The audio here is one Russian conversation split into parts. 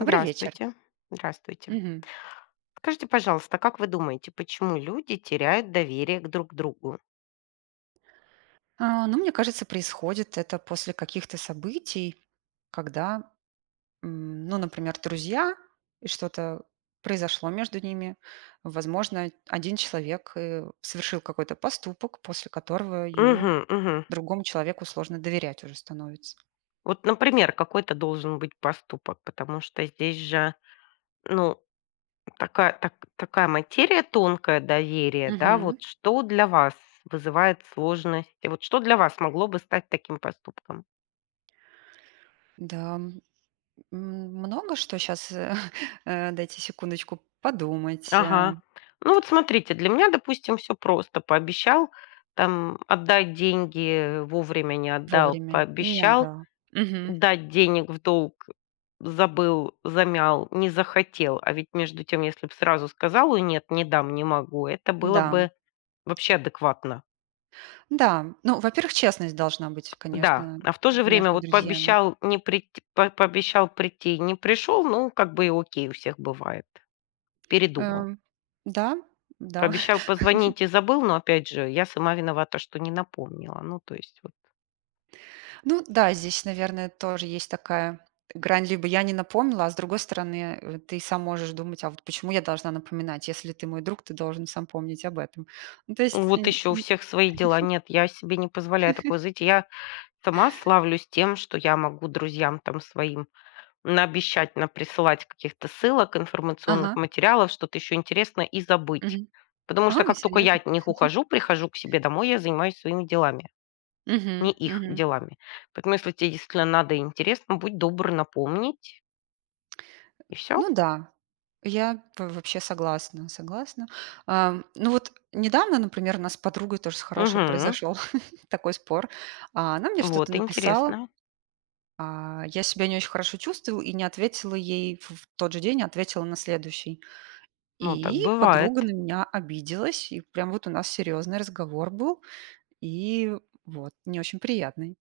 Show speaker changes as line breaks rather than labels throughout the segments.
Добрый вечер.
Здравствуйте.
Мгм.
Скажите, пожалуйста, как вы думаете, почему люди теряют доверие к друг другу?
Мне кажется, происходит это после каких-то событий, когда, например, друзья, и что-то произошло между ними. Возможно, один человек совершил какой-то поступок, после которого
Угу, угу.
другому человеку сложно доверять уже становится.
Вот, например, какой-то должен быть поступок, потому что здесь же, ну, такая, такая материя тонкая доверие, да,
Мгм.
вот что для вас вызывает сложности, вот что для вас могло бы стать таким поступком?
Да, много что сейчас, дайте секундочку подумать
Ага. Ну вот смотрите, для меня, допустим, все просто. Пообещал там отдать деньги, вовремя не отдал,
вовремя и не
пообещал
отдала. Мгм.
дать денег в долг, забыл, замял, не захотел. А ведь между тем, если бы сразу сказал: "Ой, нет, не дам, не могу", — это было
Да.
бы вообще адекватно.
Да, во-первых, честность должна быть,
Да,
конечно,
а в то же время
между
вот
друзьями.
пообещал не прийти, по пообещал прийти, не пришел, ну, как бы и окей, у всех бывает. Передумал.
Эм, да, да.
Пообещал позвонить и забыл, но опять же, я сама виновата, что не напомнила. Ну, то есть вот.
Ну да, здесь, наверное, тоже есть такая грань: либо я не напомнила, а с другой стороны, ты сам можешь думать, а вот почему я должна напоминать, если ты мой друг, ты должен сам помнить об этом. Ну, то есть,
Вот
н-
еще у
н-
всех свои дела. Нет, я себе не позволяю такое. Знаете, я сама славлюсь тем, что я могу друзьям там своим наобещать, наприсылать каких-то ссылок,
ага,
информационных материалов, что-то еще интересное и забыть.
мгм.
Потому что
Ага,
как только я
серьезно?
от них ухожу, прихожу к себе домой, я занимаюсь своими делами,
Мгм,
не их
мгм.
делами. Поэтому, если тебе действительно надо и интересно, будь добр напомнить, и все.
Ну да, вообще согласна. Ну вот недавно, например, у нас с подругой тоже с хорошей
Угу.
произошел такой спор. Она мне что-то
Вот
написала,
интересно.
я себя не очень хорошо чувствовала и не ответила ей в тот же день, а ответила на следующий.
Ну, так
И подруга
бывает.
на меня обиделась, и прям вот у нас серьезный разговор был, и вот, не очень приятный.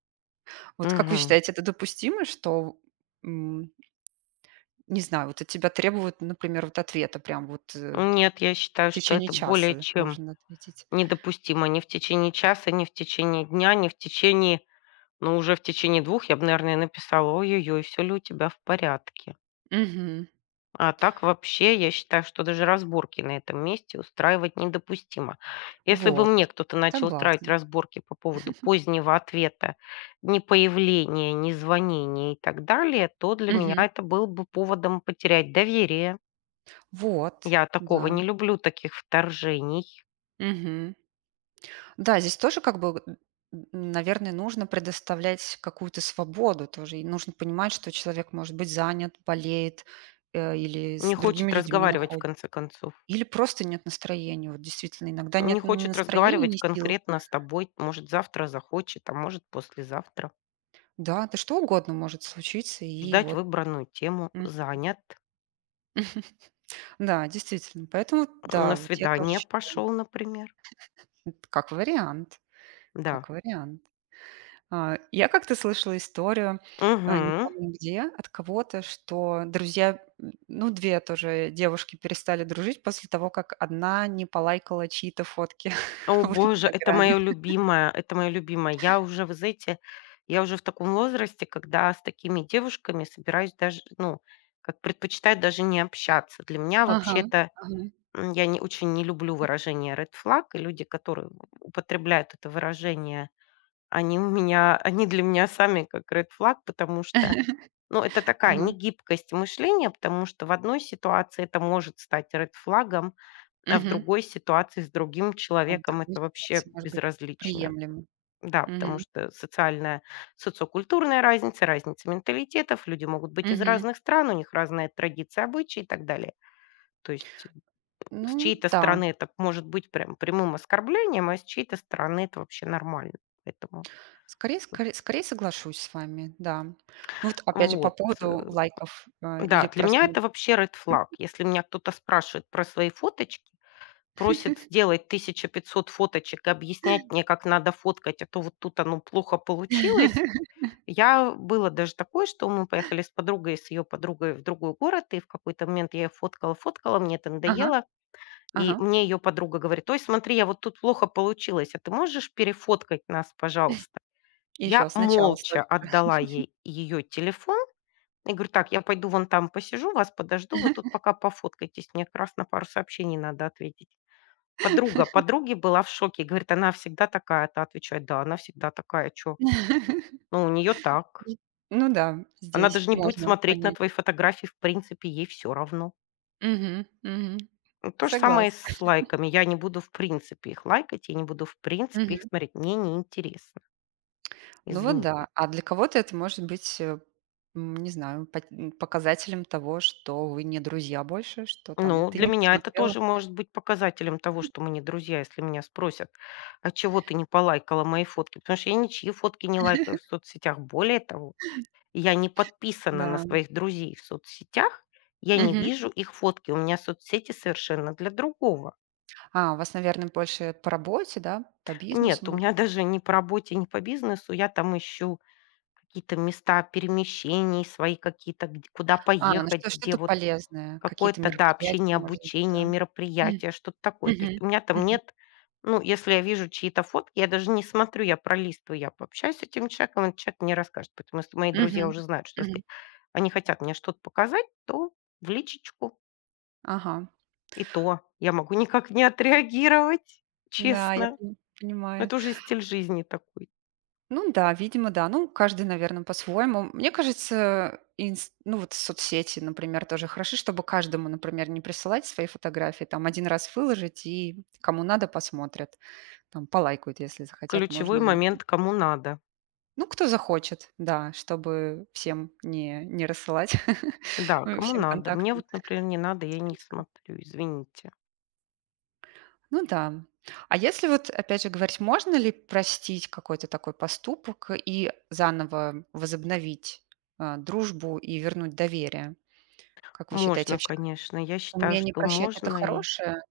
Вот как вы
Мгм.
считаете, это допустимо, м, не знаю, вот от тебя требуют, например, вот ответа, прям
Нет, я
в
считаю, что
течение
это более
часа
чем
должен ответить?
недопустимо: ни в течение часа, ни в течение дня, ни в течение... Ну, уже в течение двух я бы, наверное, написала: "Ой-ой-ой, всё ли у тебя в порядке?"
Мгм.
А так вообще, я считаю, что даже разборки на этом месте устраивать недопустимо. Если бы
Вот.
мне кто-то начал устраивать
Согласна.
разборки по поводу позднего ответа, не появления, не звонения и так далее, то для меня
Мгм.
это был бы поводом потерять доверие.
Вот.
Я такого
Да.
не люблю, таких вторжений.
Мгм. Да, здесь тоже наверное, нужно предоставлять какую-то свободу тоже. И нужно понимать, что человек может быть занят, болеет, или с
Не
другими
хочет
людьми
разговаривать, в
находит.
конце концов.
Или просто нет настроения. Вот действительно, иногда
Не
нет ни
хочет
настроения,
разговаривать
ни сил.
конкретно с тобой. Может, завтра захочет, а может, послезавтра.
Да, да что угодно может случиться. И
Ждать выбранную тему.
м,
Занят.
да, действительно. Поэтому, да,
На
вот
свидание пошел, например.
как вариант,
Да.
как вариант. Я как-то слышала историю, не
Мгм.
помню где, от кого-то, что ну, 2 тоже девушки перестали дружить после того, как одна не полайкала чьи-то фотки
О
в
боже, это
"Инстаграме".
мое любимое, это мое любимое. Я уже, вы знаете, я уже в таком возрасте, когда с такими девушками собираюсь даже, ну, как предпочитаю даже не общаться. Для меня
Ага,
вообще-то,
ага,
я не очень не люблю выражение red flag, и люди, которые употребляют это выражение... они для меня сами как ред флаг, потому что, ну, это такая
ага,
негибкость мышления, потому что в одной ситуации это может стать ред флагом, а в
мгм.
другой ситуации с другим
А в
человеком
другой
это вообще
ситуации, может быть,
безразлично.
приемлемо.
Да, потому
Мгм,
что социальная, социокультурная разница, разница менталитетов, люди могут быть из
мгм.
разных стран, у них разные традиции, обычаи и так далее. То есть
Ну
с чьей-то
да,
стороны это может быть прям прямым оскорблением, а с чьей-то стороны это вообще нормально. Поэтому
скорее
вот.
скорее скорее соглашусь с вами, да. Ну вот опять же по
Вот, э,
поводу лайков, или
Да, для меня
просмотр
это вообще ред flag. Если меня кто-то спрашивает про свои фоточки, просит сделать 1500 фоточек и объяснять мне, как надо фоткать, а то вот тут оно плохо получилось. Я было даже такое, что мы поехали с подругой и с ее подругой в другой город, и в какой-то момент я ее фоткала, фоткала, мне это
Ага,
надоело, и
ага.
мне ее подруга говорит: "Ой, смотри, я вот тут плохо получилось, а ты можешь перефоткать нас, пожалуйста?" Я
еще сначала
молча
столько
отдала ей ее телефон, я говорю: "Так, я пойду вон там посижу, вас подожду, вы тут пока пофоткайтесь, мне как раз на пару сообщений надо ответить". Подруга подруги была в шоке, говорит: "Она всегда такая". Та отвечает: "Да, она всегда такая, что..." Ну, у нее так.
М, ну да,
Она
здесь
даже не будет
можно
смотреть на
понять.
твои фотографии, в принципе, ей все равно.
Мгм, мгм.
Ну, то же самое и
Согласна.
с лайками. Я не буду в принципе их лайкать, я не буду в принципе
Мгм.
их смотреть. Мне неинтересно.
Ну вот
Извини.
да. А для кого-то это может быть, не знаю, показателем того, что вы не друзья больше, что там
Ну,
ты
для
не
меня это
посмотрела.
тоже может быть показателем того, что мы не друзья, если меня спросят: "А чего ты не полайкала мои фотки?" Потому что я ничьи фотки не лайкаю в соцсетях. Более того, я не подписана на
Да.
своих друзей в соцсетях, я не
Мгм.
вижу их фотки. У меня соцсети совершенно для другого.
А, у вас, наверное, больше по работе, да, по бизнесу,
Нет, у
может
меня
быть?
даже не по работе, не по бизнесу. Я там ищу какие-то места перемещений, свои какие-то, где куда
Ну
поехать,
что
где
что-то
вот...
полезное, какие-то
Какое-то, да,
мероприятия,
общение,
может быть,
обучение,
да?
мероприятие, что-то такое. То есть
Мгм,
у меня там
мгм,
нет... Ну, если я вижу чьи-то фотки, я даже не смотрю, я пролистываю, я пообщаюсь с этим человеком, этот человек мне расскажет. Поэтому если мои друзья
мгм,
уже знают, что
мгм.
если они хотят мне что-то показать, то в личечку,
Ага,
и то я могу никак не отреагировать,
да, я
честно.
пони понимаю.
Это уже стиль жизни такой.
Ну да, видимо, да. Ну, каждый, наверное, по-своему. Мне кажется, ну вот соцсети, например, тоже хороши, чтобы каждому, например, не присылать свои фотографии, там один раз выложить, и кому надо, посмотрят. Там полайкают, если захотят, можно.
Ключевой
И-
момент, кому надо.
Ну, кто захочет, да, чтобы всем не рассылать,
Да, кому
всем
надо. Мне
контактам
вот, например, не надо, я не
списка.
смотрю, извините.
Ну да. А если вот, опять же, говорить, можно ли простить какой-то такой поступок и заново возобновить, дружбу и вернуть доверие? Как вы считаете,
Можно,
вообще
конечно. Я считаю,
умение
что
прощать — это
можно.
хорошая,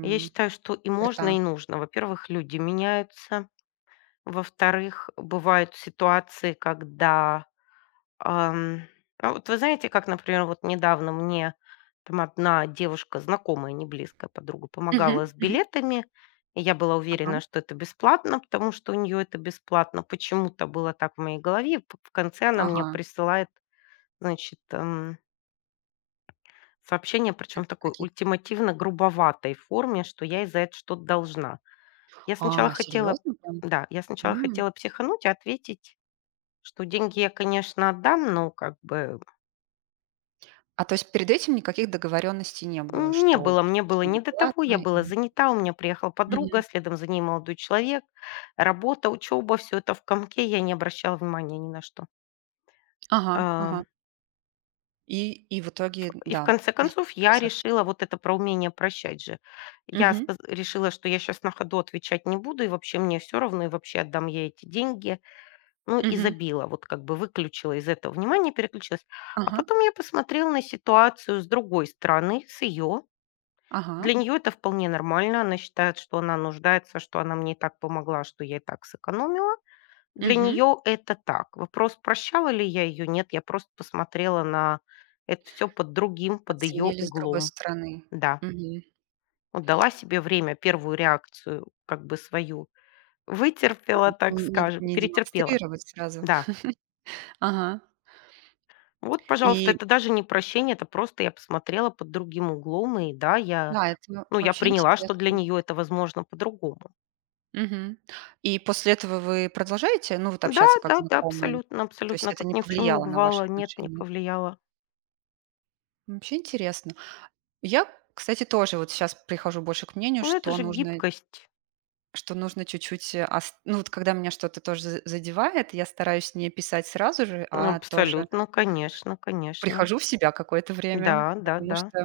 Я считаю, что и можно,
черта?
и нужно. Во-первых, люди меняются. Во-вторых, бывают ситуации, когда, ам, а вот вы знаете, как, например, вот недавно мне там одна девушка, знакомая, не близкая подруга,
Мгм,
помогала с
мгм.
билетами. И я была
Ага,
уверена, что это бесплатно, потому что у нее это бесплатно. Почему-то было так в моей голове. В конце она мне
ага.
присылает, значит, сообщение,
Как
причем в такой
какие
ультимативно грубоватой форме, что я из-за это что-то должна. Я сначала
А,
хотела
серьезно прям?
да, я сначала
М.
хотела психануть и ответить, что деньги я, конечно, отдам, но как бы
А то есть перед этим никаких договоренностей не было,
не
что
было, мне было
что это
не до того, я
платно
была
или
занята, у меня приехала подруга,
Мгм.
следом за ней молодой человек, работа, учеба, все это в комке, я не обращала внимания ни на что.
Ага, ага.
А,
И в итоге,
И в
да,
конце концов я
мгм,
решила
вы
вот это про умение прощать же.
Мгм,
Решила, что я сейчас на ходу отвечать не буду, и вообще мне все равно, и вообще отдам я эти деньги. Ну, и
мгм.
забила, вот как бы выключила из этого внимание, переключилась. А
Ага.
потом я посмотрела на ситуацию с другой стороны, с ее.
Ага,
Для нее это вполне нормально. Она считает, что она нуждается, что она мне и так помогла, что я и так сэкономила. Для
мгм.
нее это так. Вопрос, прощала ли я ее? Нет, я просто посмотрела на это все под другим, под ее
Оценили с другой
углом.
стороны.
Да,
Мгм.
вот дала себе время, первую реакцию, как бы свою,
А,
вытерпела, так
не не
скажем,
не
перетерпела.
демонстрировать сразу.
Да.
Ага.
Вот, пожалуйста,
И
это даже не прощение, это просто я посмотрела под другим углом, и да, я,
да, это
ну, я
вообще
приняла, что для
интересно.
нее это возможно по-другому.
Мгм. И после этого вы продолжаете, ну, вот
Да,
общаться как
да, да,
знакомые?
абсолютно,
То есть
абсолютно,
это
как
не
ни в чем не
повлияло на ваши
бывало, нет, не
отношения?
повлияло.
Вообще интересно. Я, кстати, тоже вот сейчас прихожу больше к мнению,
Ну, это
что
же
нужно
гибкость.
что нужно чуть-чуть, вот когда меня что-то тоже за задевает, я стараюсь не писать сразу же, а тоже
Абсолютно, конечно, конечно.
прихожу в себя какое-то время,
Да, да,
потому
да.
что,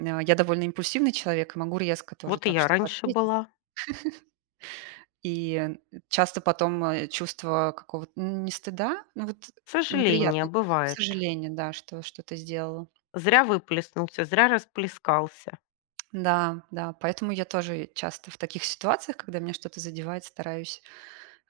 а, я довольно импульсивный человек и могу резко тоже
Вот и
так
я
что-то
раньше
ответить.
была.
И, часто потом чувство какого-то, н не стыда, ну вот
К сожалению,
неприятное чувство,
бывает.
сожаление, да, что что-то сделала.
Зря выплеснулся, зря расплескался.
Да, да, поэтому я тоже часто в таких ситуациях, когда меня что-то задевает, стараюсь,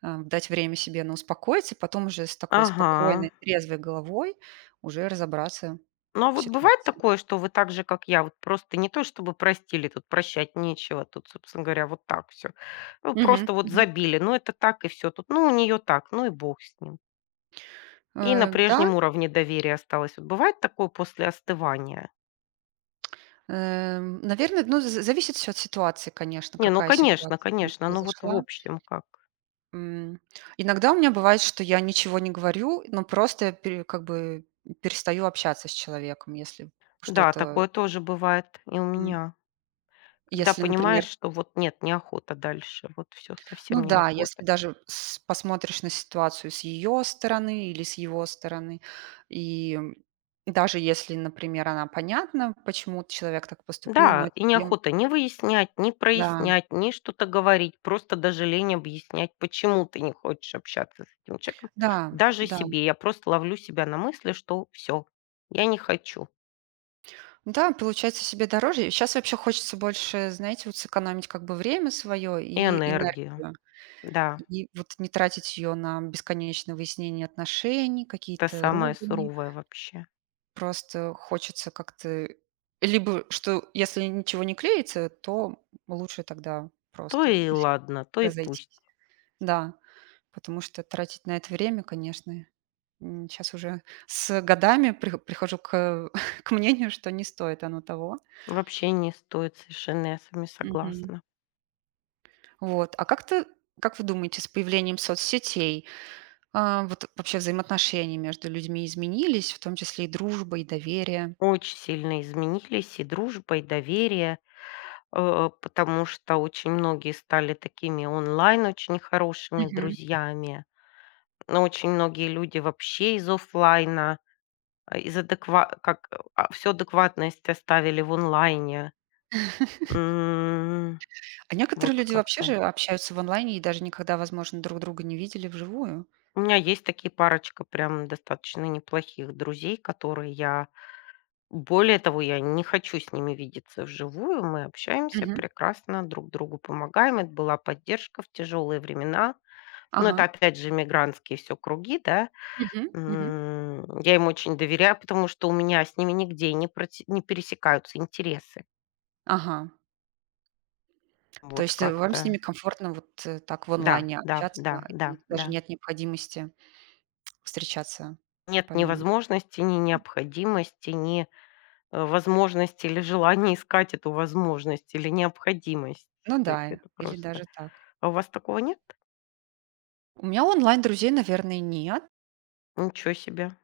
а, дать время себе на успокоиться, и потом уже с такой
Ага.
спокойной, трезвой головой уже разобраться
Ну, а
в
вот бывает
ситуации.
такое, что вы так же, как я, вот просто не то чтобы простили, тут прощать нечего, тут, собственно говоря, вот так все... Ну,
Мгм,
просто вот
мгм.
забили, ну, это так и все. Тут, ну, у нее так, ну и бог с ним. И на
Да.
прежнем уровне доверия осталось. Вот бывает такое после остывания?
Наверное, ну, з зависит все от ситуации, конечно,
Не, ну,
какая
конечно,
ситуация у меня
конечно, ну, вот в
произошла.
общем как.
М, иногда у меня бывает, что я ничего не говорю, но просто я перестаю общаться с человеком, если
Да,
что-то,
такое тоже бывает и у
м.
меня. Когда
Если, например,
понимаешь, что вот нет, неохота дальше, вот все
ну
совсем
да, если
неохота.
даже с посмотришь на ситуацию с ее стороны или с его стороны, и, м, даже если, например, она понятна, почему человек так поступил, но
Да, и
тебе, м
неохота не выяснять, не
Да,
прояснять, ни что-то говорить, просто даже лень объяснять, почему ты не хочешь общаться с этим человеком.
да,
Даже
да.
себе. Я просто ловлю себя на мысли, что все, я не хочу.
Да, получается себе дороже. Сейчас вообще хочется больше, знаете, вот сэкономить как бы время свое
И
и
энергию.
энергию.
Да,
И вот не тратить ее на бесконечное выяснение отношений,
это
какие-то
самое
ругани.
суровое вообще.
Просто хочется как-то либо что если ничего не клеится, то лучше тогда
То
просто
и ладно, то и пусть.
разойтись. Да, потому что тратить на это время, конечно, сейчас уже с годами прихожу к к мнению, что не стоит оно того.
Вообще не стоит совершенно, я с вами
Мгм.
согласна.
Вот. А как вы думаете, с появлением соцсетей, вот вообще взаимоотношения между людьми изменились, в том числе и дружба, и доверие?
Очень сильно изменились и дружба, и доверие, потому что очень многие стали такими онлайн очень хорошими
Мгм.
друзьями. Но очень многие люди вообще из оффлайна, э, из адеква как, а, всю адекватность оставили в онлайне. М,
А
вот
некоторые люди вообще же
как-то.
общаются в онлайне и даже никогда, возможно, друг друга не видели вживую.
У меня есть такие парочка прям достаточно неплохих друзей, которые я более того, я не хочу с ними видеться вживую. Мы общаемся
Мгм.
прекрасно, друг другу помогаем. Это была поддержка в тяжелые времена. Ну,
Ага.
это опять же мигрантские все круги, да.
Мгм. Мгм.
Я им очень доверяю, потому что у меня с ними нигде не пересекаются интересы.
Ага. То
Вот
есть, вам с ними
как-то.
комфортно вот так в
Да,
онлайне
да,
общаться,
да, да,
и
да.
даже нет необходимости встречаться
Нет ни
помимо.
возможности, ни необходимости, ни, возможности или желания искать эту возможность, или необходимость.
Ну
То есть
да,
это
или
просто...
даже так.
А у вас такого нет?
У меня онлайн друзей, наверное, нет.
Ничего себе.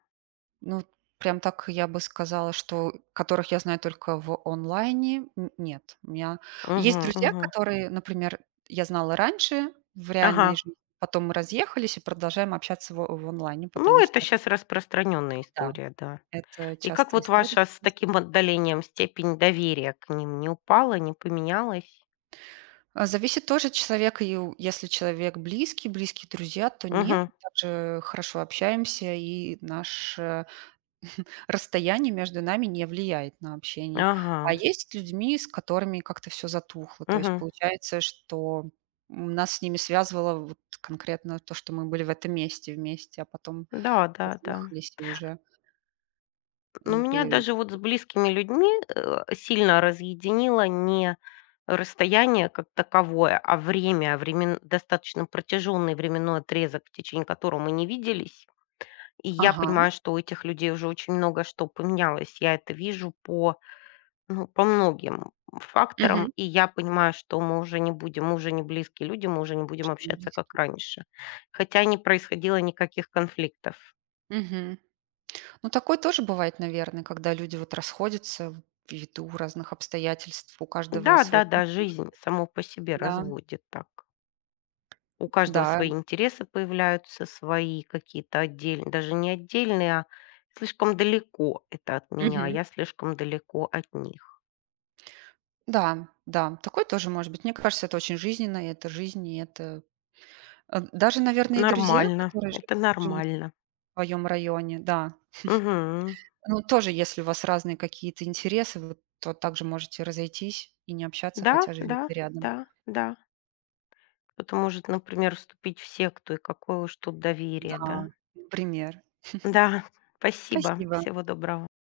Ну, прям так я бы сказала, что которых я знаю только в онлайне, н нет. У меня
Мгм,
есть друзья,
мгм.
которые, например, я знала раньше в реальной
Ага.
жизни, потом мы разъехались и продолжаем общаться в онлайне, потому
Ну, это
что,
сейчас распространенная
да,
история, да.
это
И как
частая
вот
история
ваша с
сейчас.
таким отдалением степень доверия к ним не упала, не поменялась?
Зависит тоже от человека, и у если человек близкий, близкие друзья, то нет,
Мгм.
мы также хорошо общаемся, и расстояние между нами не влияет на общение. А
Ага.
есть с людьми, с которыми как-то все затухло. То есть
Мгм.
получается, что нас с ними связывало вот конкретно то, что мы были в этом месте вместе, а потом
Да, да, да.
разъехались и уже
Но
не
меня
пое
даже вот с близкими людьми, сильно разъединило не расстояние как таковое, а время, времен достаточно протяжённый временной отрезок, в течение которого мы не виделись. И я
Ага.
понимаю, что у этих людей уже очень много что поменялось. Я это вижу по... Ну, по многим факторам.
Мгм.
И я понимаю, что мы уже не будем, мы уже не близкие люди, мы уже не будем
Что не
общаться,
близкие.
как раньше. Хотя не происходило никаких конфликтов.
Мгм. Ну, такое тоже бывает, наверное, когда люди вот расходятся ввиду разных обстоятельств, у каждого свой путь.
Да-да-да, жизнь само по себе
Да,
разводит так. У каждого
да.
свои интересы появляются, свои какие-то отдельные, даже не отдельные, а слишком далеко это от меня, а
Мгм.
я слишком далеко от них.
Да, да, такое тоже может быть. Мне кажется, это очень жизненно, и это жизнь, и это даже, наверное, и друзья,
Нормально,
которые жи
это
живут
нормально.
в твоем районе, да.
Мгм.
Ну, тоже, если у вас разные какие-то интересы, вы то также можете разойтись и не общаться,
Да,
хотя живете
да,
рядом.
да, да. Кто-то может, например, вступить в секту, и какое уж тут доверие,
Да,
да?
например.
Да, спасибо,
Спасибо.
всего доброго.